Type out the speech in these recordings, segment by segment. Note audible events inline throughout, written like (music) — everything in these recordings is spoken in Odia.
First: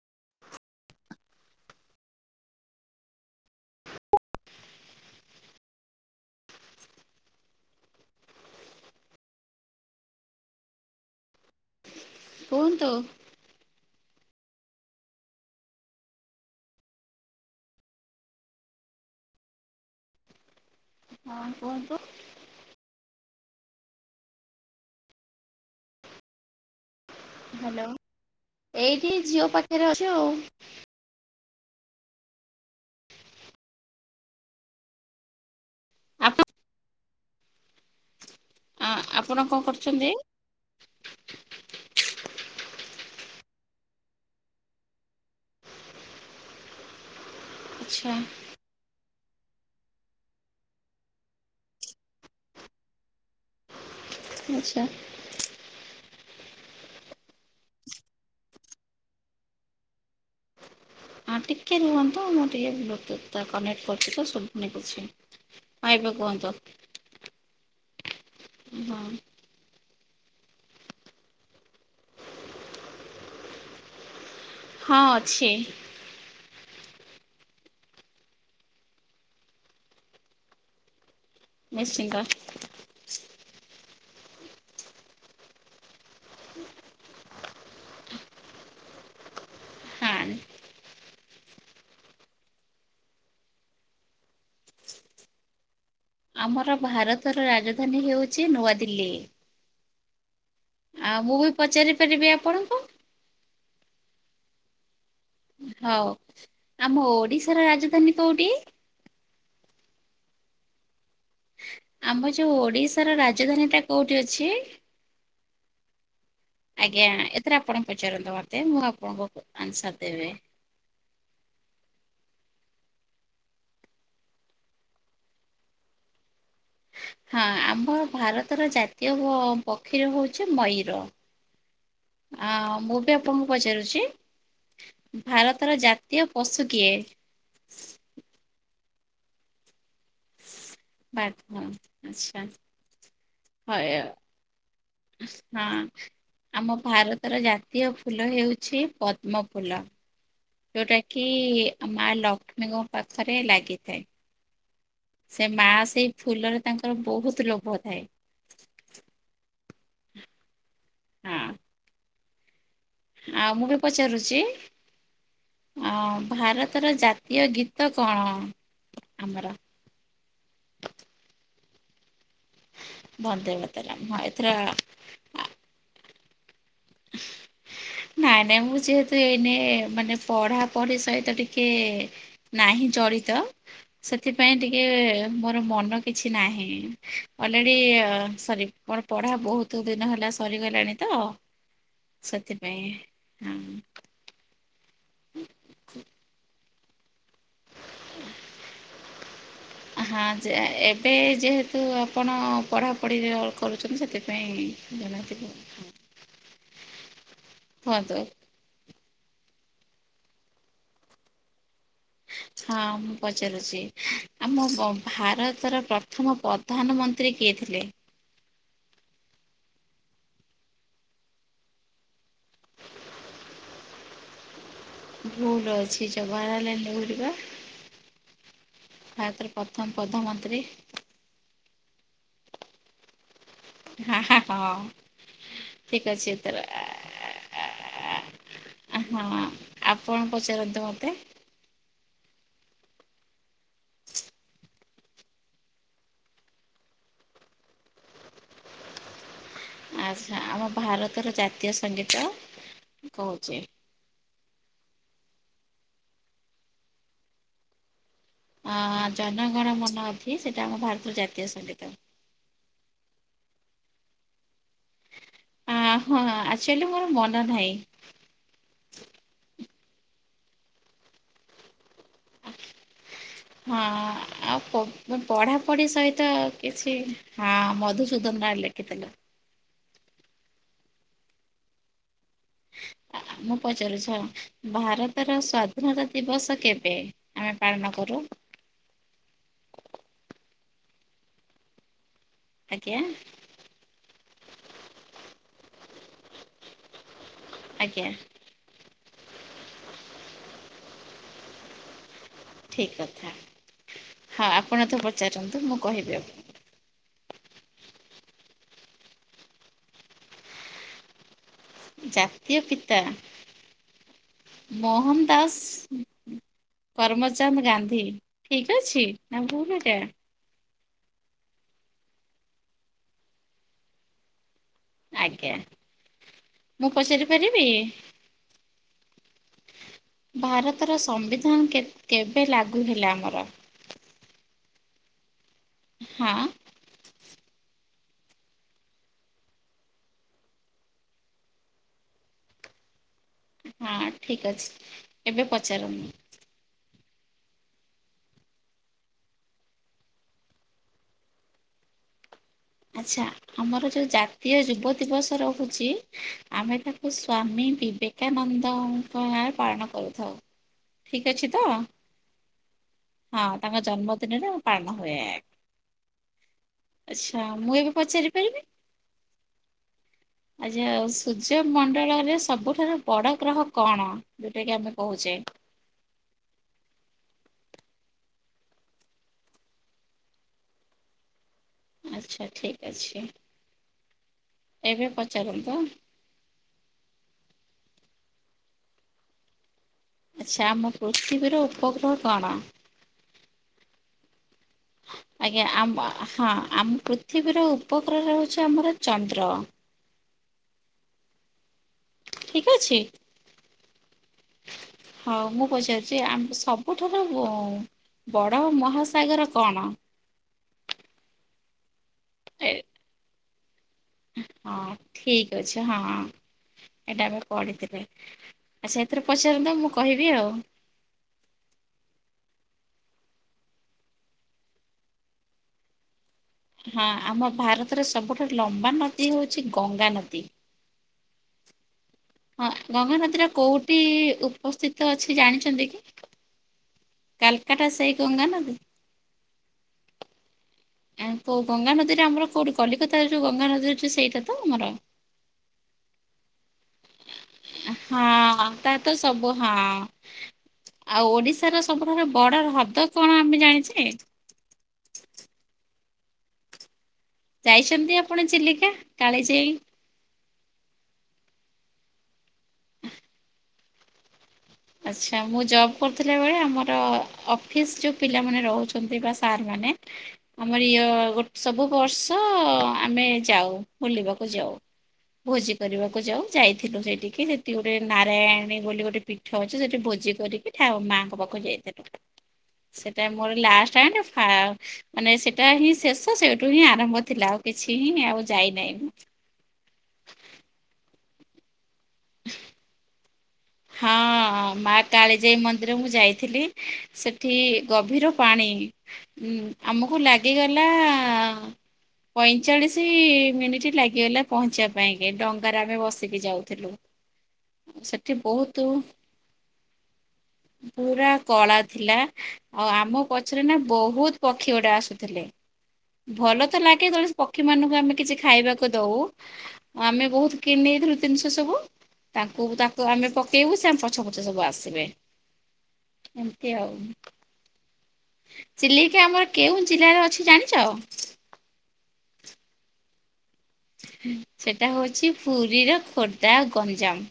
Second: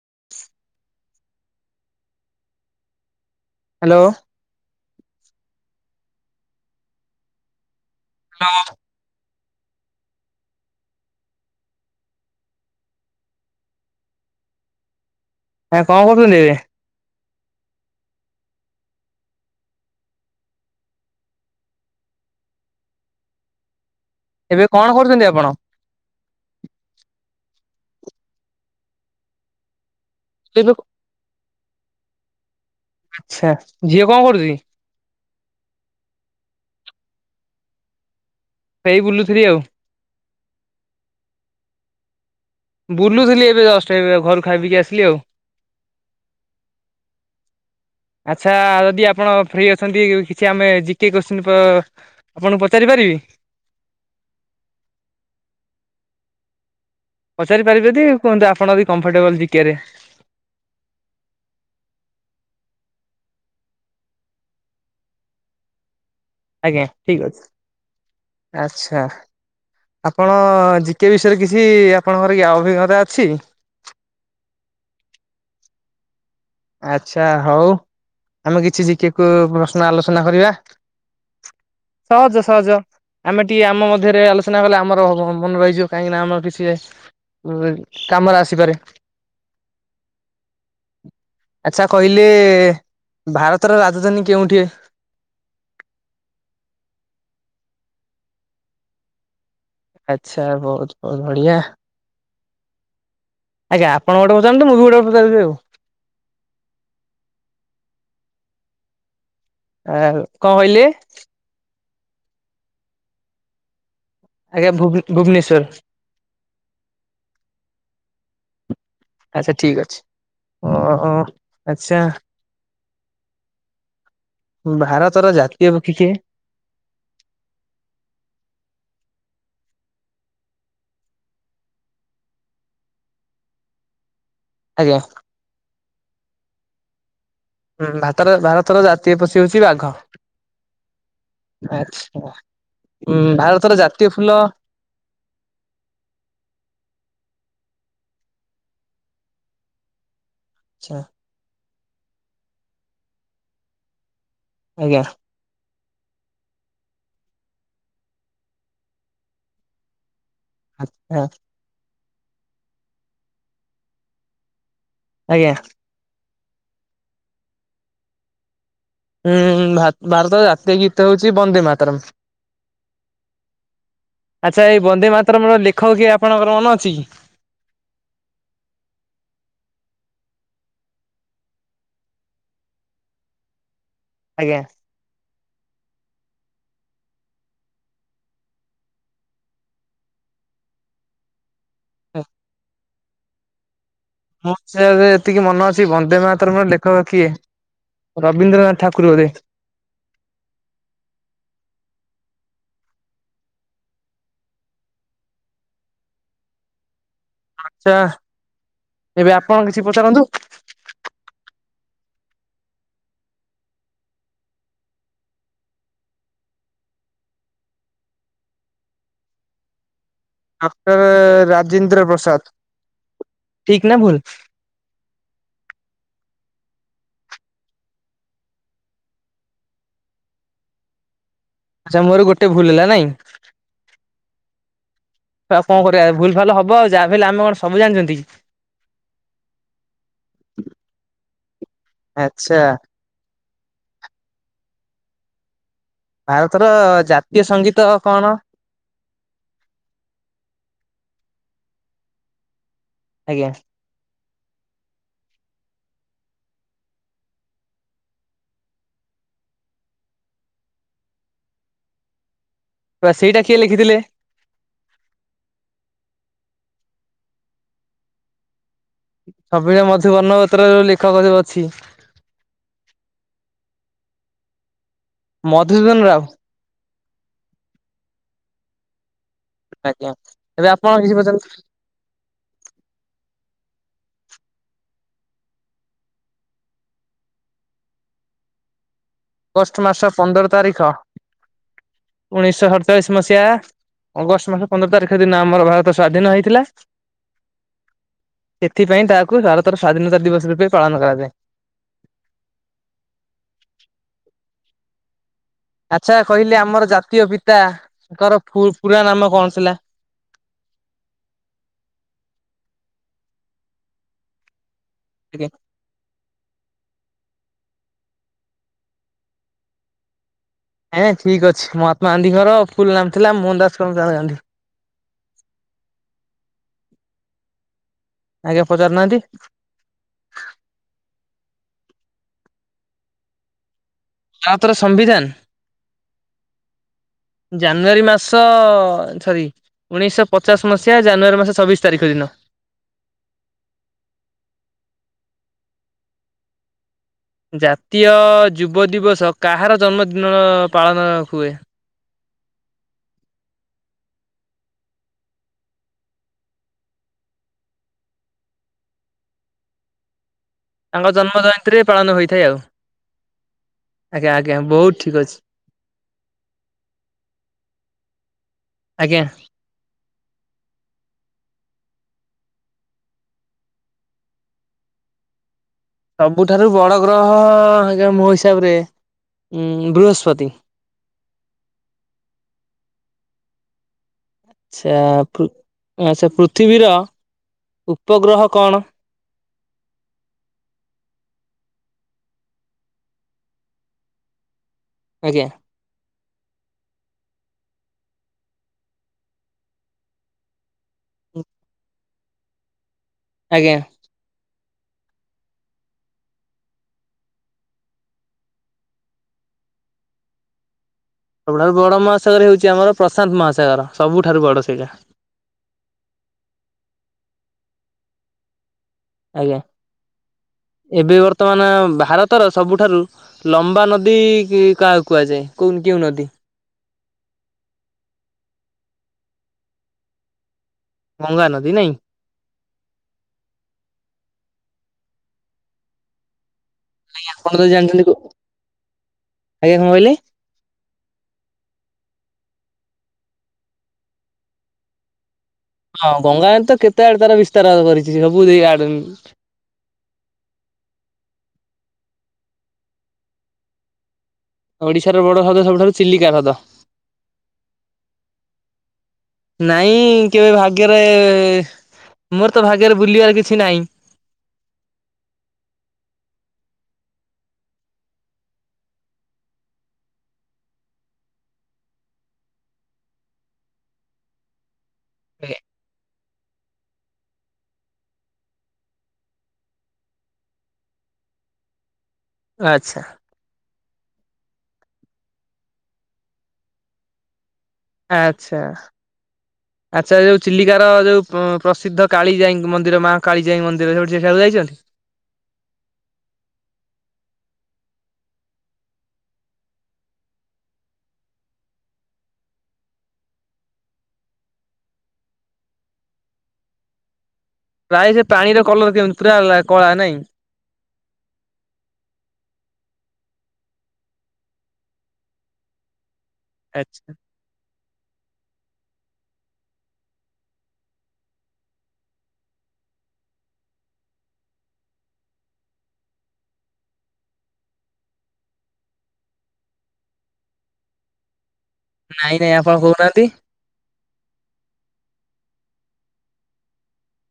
(inaudible) ହ୍ୟାଲୋ ମାଆ କୁହନ୍ତୁ ହଁ କଣ କରୁଛନ୍ତି ଏବେ? ହଁ କୁହନ୍ତୁ ଏବେ କଣ କରୁଛନ୍ତି ଆପଣ? ହ୍ୟାଲୋ ଏଇଠି ଝିଅ ପାଖରେ ଅଛି ଆଉ ଏବେ ଆଚ୍ଛା ଝିଅ କଣ କରୁଛି? ଆପ ଆ ସେଇ ବୁଲୁଥିଲି ଆପଣ ଆଉ କଣ କରୁଛନ୍ତି? ବୁଲୁଥିଲି ଏବେ ଦଶଟାବେ ଘରୁ ଖାଇପିକି ଆସିଲି ଆଉ ଆଚ୍ଛା ଆଚ୍ଛା ଯଦି ଆପଣ ଫ୍ରି ଅଛନ୍ତି କିଛି ଆମେ ଜିକେ କୋଶ୍ଚିଛନ୍ତି ପ ଆପଣଙ୍କୁ ପଚାରିପାରିବି ଆଚ୍ଛା ପଚାରି ପାରିବେଦି କୁହନ୍ତୁ। ଆପଣ କମ୍ଫଟେବୁଲ ଜିକେରେ। ହଁ ଟିକେ ରୁହନ୍ତୁ ମୁଁ ଟିକେ ବ୍ଲୁଥ୍ ଟୁ ଟା କନେକ୍ଟ କରୁଛି ତ ସବୁୁନି କିଛି। ହଁ ଏବେ କୁହନ୍ତୁ। ଆଜ୍ଞା ଠିକ୍ ଅଛି। ହଁ ଆଚ୍ଛା। ଆପଣ ଜିକେ ବିଷୟରେ କିଛି ଆପଣଙ୍କର କି ଅଭିଜ୍ଞତା ଅଛି। ହଁ ଅଛି। ଆଚ୍ଛା ହଉ ଆମେ କିଛି ଜିକେକୁ ପ୍ରଶ୍ନ ଆଲୋଚନା କରିବା। ନିଶ୍ଚିନ୍ତ ସହଜ ସହଜ। ଆମେ ଟିକେ ଆମ ମଧ୍ୟରେ ଆଲୋଚନା କଲେ ଆମର ମନେ ରହିଯିବ। କାହିଁକି ନା ଆମର କିଛି ଉ କାମରେ ଆସିପାରେ। ହଁ ଆଚ୍ଛା କହିଲେ ଭାରତର ରାଜଧାନୀ କେଉଁଠି? ଆମର ଭାରତର ରାଜଧାନୀ ହେଉଛି ନୂଆଦିଲ୍ଲୀ। ଆଚ୍ଛା ହ। ଆଉ ମୁଁ ବି ପଚାରି ପାରିବି ଆପଣଙ୍କୁ? ଆଜ୍ଞା ଆପଣ ଗୋଟେ ପଚାରନ୍ତୁ। ମୁଁ ବି ଗୋଟେ ପଚାରିବି ଆଉ। ହଉ ଆମ ଓଡିଶାର ରାଜଧାନୀ କୋଉଠି? ଆ କଣ କହିଲେ? ଆମ ଯୋଉ ଓଡିଶାର ରାଜଧାନୀ ଟା ଆଜ୍ଞା ଭୁବ୍ ଭୁବନେଶ୍ଵର। ଆଜ୍ଞା ଏଥିରେ ଆପଣଙ୍କୁ ପଚାରନ୍ତୁ ମୋତେ। ମୁଁ ଆପଣଙ୍କୁ ଆଚ୍ଛା ଠିକ ଅଛି ଆନ୍ସର ଦେବି। ଓ ଆଚ୍ଛା। ଭାରତର ଜାତୀୟ ପକ୍ଷୀ କିଏ? ହଁ ଆମ ଭାରତର ଜାତୀୟ ପକ୍ଷୀର ହଉଛି ମୟୂର। ଆଁ ମୁଁ ବି ଆପଣଙ୍କୁ ପଚାରୁଛି। ଆଜ୍ଞା। ଭାରତର ଜାତୀୟ ପଶୁ କିଏ? ହୁଁ ଭାରତର ଭାରତର ଜାତୀୟ ପଶୁ ହଉଛି ବାଘ। ବାଘ ଆଛା ଆଚ୍ଛା ଭାରତର ହୟ ଜାତୀୟ ଫୁଲ ହଁ। ଆମ ଭାରତର ଜାତୀୟ ଫୁଲ ହେଉଛି ପଦ୍ମ ଫୁଲ। ଯଉଟା ଆଚ୍ଛା କିି ମା ଲକ୍ଷ୍ମୀଙ୍କ ପାଖରେ ଲାଗିଥାଏ। ଆଜ୍ଞା। ସେ ମା ସେଇ ଫୁଲରେ ତାଙ୍କର ବହୁତ ଲୋଭ ଥାଏ। ଆଚ୍ଛା। ହଁ ଆଉ ମୁଁ ବି ପଚାରୁଛି। ଆଜ୍ଞା। ହଁ ଭାରତର ଜାତୀୟ ଗୀତ କଣ? ଆମର ହୁଁ ଭାର ଭାରତ ଜାତୀୟ ଗୀତ ହଉଛି ବନ୍ଦେ ମାତାରମ୍ ବନ୍ଦେ ମାତରମ୍ ହଁ ଏଥର ଆଚ୍ଛା ଏଇ ବନ୍ଦେ ମାତାରମ୍ ର ଲେଖ ଲେଖକ କିଏ ଆପଣଙ୍କର ମନେ ଅଛି କି? ନାଇଁ ନାଇଁ ମୁଁ ଯେହେତୁ ଏଇନେ ମାନେ ପଢାପଢି ସହିତ ଟିକେ ନାହିଁ ଜଡିତ। ସେଥିପାଇଁ ଆଜ୍ଞା। ଟିକେ ମୋର ମନ କିଛି ନାହିଁ। ଅଲରେଡି ସରି ମର ପଢା ବହୁତ ଦୁ ଦିନ ହେଲା ସରିଗଲାଣି ତ। ହ ସେଥିପାଇଁ ହୁଁ। ମୁଁ ସେ ଏତିକି ମନ ଅଛି। ବନ୍ଦେ ମାତରମ୍ ର ଲେଖକ କିଏ? ରବୀନ୍ଦ୍ରନାଥ ଠାକୁର୍ ବୋଧେ। ହଁ ଯେ ଏବେ ଯେହେତୁ ଆପଣ ପଢାପଢିରେ କରୁଛନ୍ତି। ସେଥିପାଇଁ ଜନାତିକ। ଆଛା। କୁହନ୍ତୁ ଏବେ ଆପଣ କିଛି ପଚାରନ୍ତୁ? ହଁ ମୁଁ ପଚାରୁଚି। ଆମ ଭାରତର ପ୍ରଥମ ପ୍ରଧାନମନ୍ତ୍ରୀ କିଏ ଥିଲେ? ଡକ୍ଟର ରାଜେନ୍ଦ୍ର ପ୍ରସାଦ। ଠିକ୍ ନା ଭୁଲ? ଭୁଲ ଅଛି। ଜବାହାର ଲାଲ୍ ନେହେରୁ ପା। ଭାରତର ପ୍ରଥମ ପ୍ରଧାନମନ୍ତ୍ରୀ। ଆଚ୍ଛା ମୋର ଗୋଟେ ଭୁଲ ହେଲା ନାଇଁ। ହଁ। ଆଉ କଣ ଠିକ୍ କରିବା ଅଛି ଭୁଲ ଏଥର। ଭାଲ ହବ ଆଉ। ଯାହା ହେଲେ ଆମେ କଣ ସବୁ ଜାଣିଛନ୍ତି। ଆ ହଁ ଆପଣ ପଚାରନ୍ତୁ ମୋତେ। ଆଚ୍ଛା। ଭାରତର ଜାତୀୟ ସଙ୍ଗୀତ କଣ? ଆଚ୍ଛା ଆମ ଭାରତର ଜାତୀୟ ସଙ୍ଗୀତ ଆଜ୍ଞା କହୁଛି। ଆ ଜନଗଣ ମନ ଅଧି, ସେଇଟା ଆମ ଭାରତର ଜାତୀୟ ସଙ୍ଗୀତ। ସେଇଟା କିଏ ଲେଖିଥିଲେ? ଆ ହଁ ଆଚୁଆଲି ମୋର ମନ ନାହିଁ। ଛବିଳ ମଧୁ ବର୍ଣ୍ଣବୋଧ ର ଲେଖକ ଯୋଉ ଅଛି ହଁ ଆଉ ମୁଁ ପଢାପଢି ମଧୁସୂଦନ ରାଉ। ସହିତ କିଛି ହଁ ମଧୁ ସୁଦନ ତାହା ଲେଖିଥିଲେ। ଆଜ୍ଞା। ଏବେ ଆପଣ କିଛି ପଚାରନ୍ତୁ। (inaudible) ମୁଁ ପଚାରୁଚି, ଭାରତର ସ୍ଵାଧୀନତା ଦିବସ କେବେ? ଆମେ ପାଳନ କରୁ। ଅଗଷ୍ଟ ମାସ ପନ୍ଦର ତାରିଖ ଉଣେଇଶହ ଆଜ୍ଞା ସଡଚାଳିଶ ମସିହା ଅଗଷ୍ଟ ମାସ ପନ୍ଦର ତାରିଖ ଦିନ ଆମର ଭାରତ ସ୍ଵାଧୀନ ହେଇଥିଲା। ଆଜ୍ଞା। ସେଥିପାଇଁ ତାହାକୁ ଭାରତର ସ୍ୱାଧୀନତା ଦିବସ ରୂପେ ପାଳନ କରାଯାଏ। ଠିକ୍ କଥା। ହଁ ଆପଣ ତ ପ ଚାରୁଚନ୍ତି ମୁଁ କହିବି ଆଚ୍ଛା ଆଉ କହିଲେ ଆମର ଜାତୀୟ ପିତାଙ୍କର ଫୁଲ୍ ପୁରା ନାମ କଣ ଥିଲା? ଜାତୀୟ ପିତା ମୋହନ ଟିକେ ଦାସ କରମଚାନ୍ଦ ଗାନ୍ଧୀ। ଠିକ ଅଛି ନା ଭୁଲ୍ ଏଟା। ନାଇଁ ନାଇଁ ଠିକ୍ ଅଛି। ମହାତ୍ମା ଗାନ୍ଧି ଙ୍କର ଫୁଲ୍ ନାମ ଥିଲା ମୋହନ ଦାସ କରମ ଚାନ୍ଦ ଗାନ୍ଧୀ। ଆଜ୍ଞା। ମୁଁ ପଚାରି ପାରିବି? ଆଜ୍ଞା ପଚାରୁନାହାନ୍ତି। ଭାରତର ସମ୍ବିଧାନ କେ କେବେ ଲାଗୁ ହେଲା ଆମର? ଭାରତର ସମ୍ବିଧାନ ହଁ। ଜାନୁଆରୀ ମାସ ସରି। ଉଣେଇଶହ ପଚାଶ ମସିହା ଜାନୁଆରୀ ମାସ ଛବିଶ ତାରିଖ ଦିନ। ହଁ ଠିକ୍ ଅଛି। ଏବେ ପଚାରନ୍ତୁ। ଜାତୀୟ ଯୁବ ଦିବସ କାହାର ଜନ୍ମଦିନର ପାଳନ ହୁଏ? ଆଚ୍ଛା। ଆମର ଯୋଉ ଜାତୀୟ ଯୁବ ଦିବସ ରହୁଚି ଆମେ ତାକୁ ସ୍ଵାମୀ ବିବେକ କାନନ୍ଦ ଙ୍କ (unintelligible) ପାଳନ କରୁଥାଉ। ତାଙ୍କ ଠିକ ଜନ୍ମ ଅଛି ତ? ଜୟନ୍ତୀରେ ପାଳନ ହୋଇଥାଏ ଆଉ। ହଁ ତାଙ୍କ ଆଜ୍ଞା ଜନ୍ମଦିନରେ ଆଜ୍ଞା ବହୁତ ପାଳନ ଠିକ ହୁଏ। ଅଛି ଆଚ୍ଛା, ମୁଁ ଏବେ ପଚାରିପାରିବି? ଆଜ୍ଞା। ଆଜା ହଉ ସୂର୍ଯ୍ୟମଣ୍ଡଳରେ ସବୁଠାରୁ ବଡ଼ ଗ୍ରହ କଣ? ଯଉଟା କି ଆମେ କହୁଛେ! ସବୁଠାରୁ ବଡ଼ ଗ୍ରହ, ଆଜ୍ଞା ମୋ ହିସାବରେ ବୃହସ୍ପତି। ଆଚ୍ଛା ଠିକ ଅଛି। ଆଚ୍ଛା ଏବେ ପଚାରନ୍ତୁ। ଆଚ୍ଛା, ପୃଥିବୀର ଉପଗ୍ରହ କଣ? ଆଚ୍ଛା, ଆମ ପୃଥିବୀର ଉପଗ୍ରହ କଣ? ଆଜ୍ଞା, ଆମ ହଁ ଆମ ପୃଥିବୀର ଉପକର ହେଉଛି ଆମର ଚନ୍ଦ୍ର। ଠିକ ଅଛି। ଆଜ୍ଞା। ହଉ ମୁଁ ପଚାରୁଛି, ଆମକୁ ସବୁଠାରୁ ବଡ ମହାସାଗର କଣ? ସବୁଠାରୁ ବଡ଼ ମହାସାଗର ଏ ହେଉଛି ଆମର ପ୍ରଶାନ୍ତ ମହାସାଗର। ସବୁଠାରୁ ବଡ଼ ସେଇଟା। ହଁ ଠିକ ଅଛି ହଁ। ଏଇଟା ମୁଁ ପଢ଼ିଥିଲି। ଆଚ୍ଛା ଏଥିରେ ଆଜ୍ଞା। ପଚାରନ୍ତୁ, ମୁଁ କହିବି ଆଉ ଏବେ ବର୍ତ୍ତମାନ ଭାରତର ସବୁଠାରୁ ଲମ୍ବା ନଦୀ କାହାକୁ କୁହାଯାଏ? କୋଉଁ କେଉଁ ନଦୀ? ହଁ ଆମ ଭାରତରେ ସବୁଠାରୁ ଲମ୍ବା ନଦୀ ହଉଛି ଗଙ୍ଗା ନଦୀ। ଗଙ୍ଗା ନଦୀ ନାଇଁ। ହଁ ଗଙ୍ଗାନଦୀର କୋଉଠି ଉପସ୍ଥିତ ଅଛି ଜାଣିଛନ୍ତି କି? ଆଜ୍ଞା ଆପଣ ତ କାଲକାଟା ସେଇ ଜାଣିଥିବେ। ଆଜ୍ଞା! ଗଙ୍ଗା ନଦୀ? କଣ କହିଲେ? ଆ କଉ ଗଙ୍ଗାନଦୀରେ ଆମର କେଉଁଠି କଲିକତାର ଯେଉଁ ଗଙ୍ଗାନଦୀ ଅଛି ସେଇଟା ତ ଆମର ହଁ ଗଙ୍ଗା ତ କେତେ ଆଡେ ତାର ବିସ୍ତାର କରିଛି। ସବୁ ଏଇ ହଁ ଆଡେ। ତା ତ ସବୁ ହଁ। ଆଉ ଓଡିଶାର ସବୁଠାରୁ ବଡ ହ୍ରଦ କଣ ଆମେ ଜାଣିଛେ? ଓଡିଶାର ବଡ ହ୍ରଦ ସବୁଠାରୁ ଚିଲିକା ହ୍ରଦ। ଯାଇଛନ୍ତି ଆପଣ ଚିଲିକା କାଳି ଯାଇ? ନାଇଁ କେବେ ଭାଗ୍ୟରେ ମୋର ତ ଭାଗ୍ୟରେ ବୁଲିବାର କିଛି ନାହିଁ। ଆଚ୍ଛା। ମୁଁ ଜବ୍ କରୁଥିଲା ବେଳେ, ଆମର ଅଫିସ ଯୋଉ ପିଲାମାନେ ରହୁଛନ୍ତି ଏମିତିବା ବା ସାର୍ ମାନେ ଆମର ଇଏ ଗୋଟେ ସବୁ ବର୍ଷ ଆମେ ଯାଉ ବୁଲିବାକୁ ଯାଉ। ଭୋଜି କରିବାକୁ ଯାଉ ଯାଇଥିଲୁ। ସେଇଠିକି ସେଠି ଗୋଟେ ନାରାୟଣୀ ବୋଲି ଗୋଟେ ଅଛି ସେଠି ଭୋଜି କରିକି ମାଆଙ୍କ ପାଖକୁ ଯାଇଥିଲୁ। ଆଚ୍ଛା ସେଟା ମୋର ଲାଷ୍ଟ ଏଣ୍ଡ ଫାଷ୍ଟ, ସେଇଟା ହିଁ ଶେଷ ସେଇଠୁ ହିଁ ଆରମ୍ଭ ଥିଲା। ଆଉ କିଛି ହିଁ ଆଉ ଆଚ୍ଛା! ଯାଇନାହିଁ। ଆଚ୍ଛା! ଯୋଉ ଚିଲିକାର ଯୋଉ ପ୍ରସିଦ୍ଧ କାଳିଜାଇୀ ମନ୍ଦିର ମା କାଳିଜାଇୀ ମନ୍ଦିର ହଁ ସେଠୁ ସେଠାକୁ ଯାଇଛନ୍ତି। ମା କାଳିଜାଇ ମନ୍ଦିର ମୁ ଯାଇଥିଲି। ସେଠି ଗଭୀର ପାଣି। ହୁଁ ଆମକୁ ଲାଗିଗଲା- ପଇଁଚାଳିଶ ମିନିଟ୍ ଲାଗିଗଲା ପହଞ୍ଚିବା ପାଇଁକି ଡଙ୍ଗାରେ ଆମେ ବସିକି ଯାଉଥିଲୁ। ପ୍ରାୟ ସେ ସେଠି ପାଣିର ବହୁତ କଲର କେମତି ପୁରା ହେଲା କଳା ନାଇଁ। ପୁରା କଳା ଥିଲା। ଆଉ ଆମ ପଛରେ ନା ବହୁତ ପକ୍ଷୀ ଗୋଟେ ଆସୁଥିଲେ। ଭଲ ତ ଲାଗେ ଆଚ୍ଛା। ପକ୍ଷୀ ମାନଙ୍କୁ ଆମେ କିଛି ଖାଇବାକୁ ଦଉ। ଆମେ ବହୁତ କିଣିଦେଇଥିଲୁ ଜତିନି ସବୁ ତାଙ୍କୁ ତା ତ ଆମେ ପକେଇବୁ ସେ ଆମ ପଛ ପଛ ସବୁ ଆସିବେ ଏମିତି ଆଉ। ଚିଲିକା ଆମର କେଉ ଜିଲ୍ଲାରେ ଅଛି ଜାଣିଛ? ନାଇଁ ନାଇଁ ଆପଣ କହୁନାହାନ୍ତି? ସେଟା ହଉଛି ପୁରୀର ଖୋର୍ଦ୍ଧା ଗଞ୍ଜାମ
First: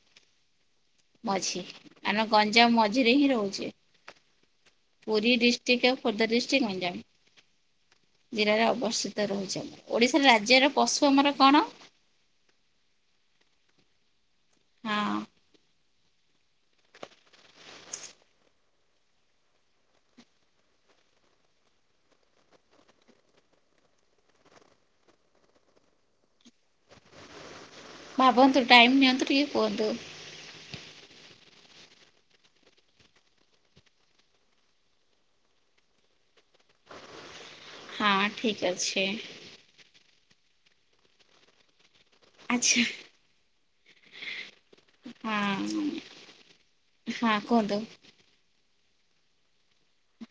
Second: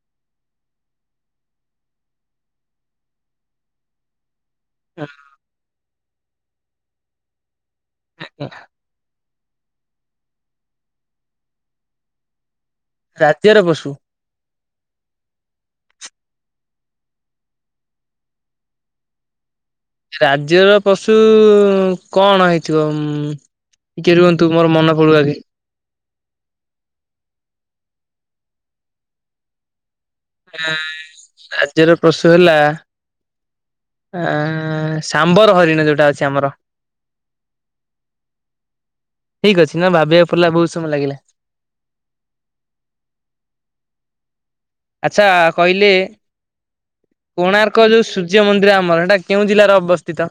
ମଝି ଆମେ ଗଞ୍ଜାମ ମଝିରେ ହିଁ ରହୁଛେ। ପୁରୀ ଡିଷ୍ଟ୍ରିକ୍ଟ ଆଉ ଖୋର୍ଦ୍ଧା ଡିଷ୍ଟ୍ରିକ୍ଟ ଗଞ୍ଜାମ ଜିଲ୍ଲାରେ ଅବସ୍ଥିତ। ତ ରହୁଛି ଆମର ଓଡ଼ିଶା ରାଜ୍ୟର ପଶୁ ଆମର କଣ? ରାଜ୍ୟର ପଶୁ? ହଁ। ରାଜ୍ୟର ପଶୁ କଣ ହେଇଥିବ ଉଁ ଟିକେ ରୁହନ୍ତୁ ମୋର ମନ ପଡୁ ଆଗେ। ଭାବନ୍ତୁ ଟାଇମ୍ ନିଅନ୍ତୁ ଟିକେ କୁହନ୍ତୁ। ଏଁ ରାଜ୍ୟର ପଶୁ ହେଲା ଆଃ ସାମ୍ବର ହରିଣ ଯେଉଁଟା ଅଛି ଆମର। ହଁ ଠିକ ଅଛି। ଠିକ୍ ଅଛି ନା ଭାବିବାକୁ ପଡିଲା ବହୁତ ସମୟ ଲାଗିଲା। ଆଚ୍ଛା। ଆଚ୍ଛା ହଁ କହିଲେ ହଁ କୁହନ୍ତୁ। କୋଣାର୍କ ଯୋଉ ସୁ ସୂଯ୍ୟ ମନ୍ଦିର ଆମର ହେଟା କେଉଁ ଜିଲ୍ଲାରେ ଅବସ୍ଥିତ।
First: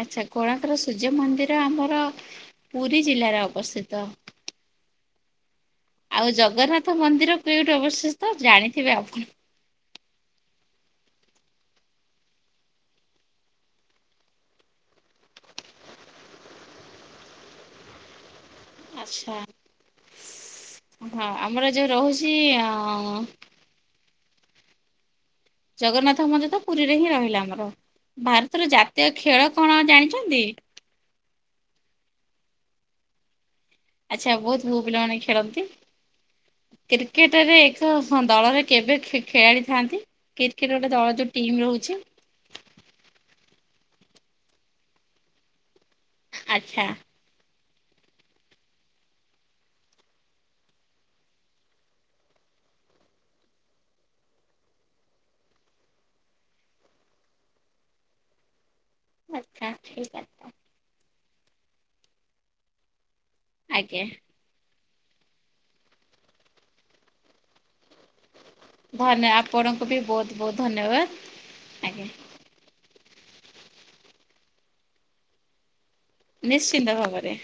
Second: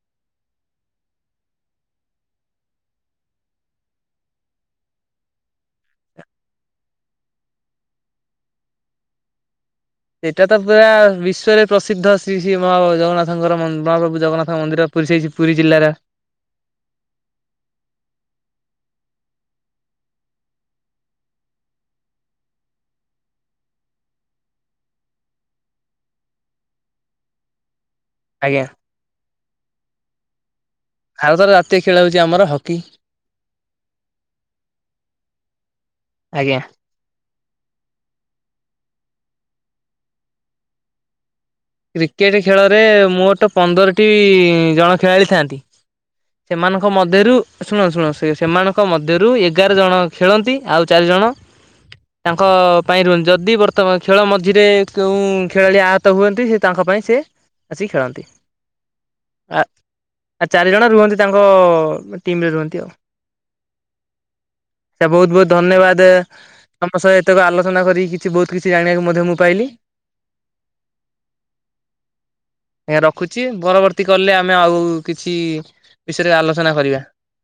ଆଚ୍ଛା କୋଣାର୍କ ସୂର୍ଯ୍ୟ ମନ୍ଦିର ଆମର ପୁରୀ ଜିଲ୍ଲାରେ ଅବସ୍ଥିତ। ଆଉ ଜଗନ୍ନାଥ ମନ୍ଦିର କେଉଠି ଅବସ୍ଥିସ୍ତ ଜାଣିଥିବେ ଆପଣ। ଏଇଟା ତ ପୁରା ବିଶ୍ୱରେ ପ୍ରସିଦ୍ଧ ଶ୍ରୀ ଶ୍ରୀ ମହା ଜଗନ୍ନାଥଙ୍କର ମ୍ ମହାପ୍ରଭୁ ଜଗନ୍ନାଥଙ୍କ ମନ୍ଦିର ପୁରୀ ସେ ପୁରୀ ଜିଲ୍ଲାର ଆଚ୍ଛା ହଁ ଆମର ଯୋଉ ରହୁଛି ଆଃ ଜଗନ୍ନାଥ ମନ୍ଦିର ତ ପୁରୀରେ ହିଁ ରହିଲା ଆମର ଆଜ୍ଞା ଭାରତର ଜାତୀୟ ଖେଳ କଣ ଜାଣିଛନ୍ତି। ଭାରତର ଜାତୀୟ ଖେଳ ହେଉଛି ଆମର ହକି। ଆଚ୍ଛା ବହୁତ ପୁଅ ପିଲାମାନେ ଖେଳନ୍ତି। ଆଜ୍ଞା। କ୍ରିକେଟରେ ଏକ ଦଳରେ କେବେ ଖେ ଖେଳିଥାନ୍ତି କ୍ରିକେଟ ଗୋଟେ ଦଳ ଯୋଉ ଟିମ୍ ରହୁ କ୍ରିକେଟ ଖେଳରେ ମୋଟ ପନ୍ଦରଟି ଜଣ ଖେଳାଳି ଥାଆନ୍ତି। ଆଚ୍ଛା ସେମାନଙ୍କ ମଧ୍ୟରୁ ଆଉ ଶୁଣ ଶୁଣ ସେ ସେମାନଙ୍କ ମଧ୍ୟରୁ ଏଗାର ଜଣ ଖେଳନ୍ତି ଆଉ ଚାରିଜଣ ତାଙ୍କ ପାଇଁ ରୁଲ ଯଦି ବର୍ତ୍ତମାନ ଖେଳ ମଝିରେ କେଉଁ ଖେଳାଳି ଆହତ ହୁଅନ୍ତି ସେ ତାଙ୍କ ପାଇଁ ସେ ଆସିିକ ଖେଳନ୍ତି ଆଃ ଆଚ୍ଛା ଠିକ ଅଛି। ଆଉ ଚାରିଜଣ ରୁହନ୍ତି ତାଙ୍କ ଟିମ୍ ରେ ରୁହନ୍ତି ଆଉ। ଆଜ୍ଞା। ଆଚ୍ଛା ବହୁତ ବହୁତ ଧନ୍ୟବାଦ ତମ ସହିତ ଆଲୋଚନା କରି କିଛି ବହୁତ କିଛି ଜାଣିବାକୁ ମଧ୍ୟ ଧନ୍ୟ ମୁଁ ପାଇଲି। ଆପଣଙ୍କୁ ବି ବହୁତ ବହୁତ ଧନ୍ୟବାଦ ଆଜ୍ଞା। ଅଜ୍ଞା ରଖୁଛି ପରବର୍ତ୍ତୀ କଲରେ ଆମେ ଆଉ କିଛି ବିଷୟରେ ଆଲୋଚନା ନିଶ୍ଚିତ କରିବା ଭାବରେ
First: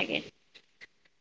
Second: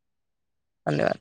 ଆଜ୍ଞା। ଧନ୍ୟବାଦ।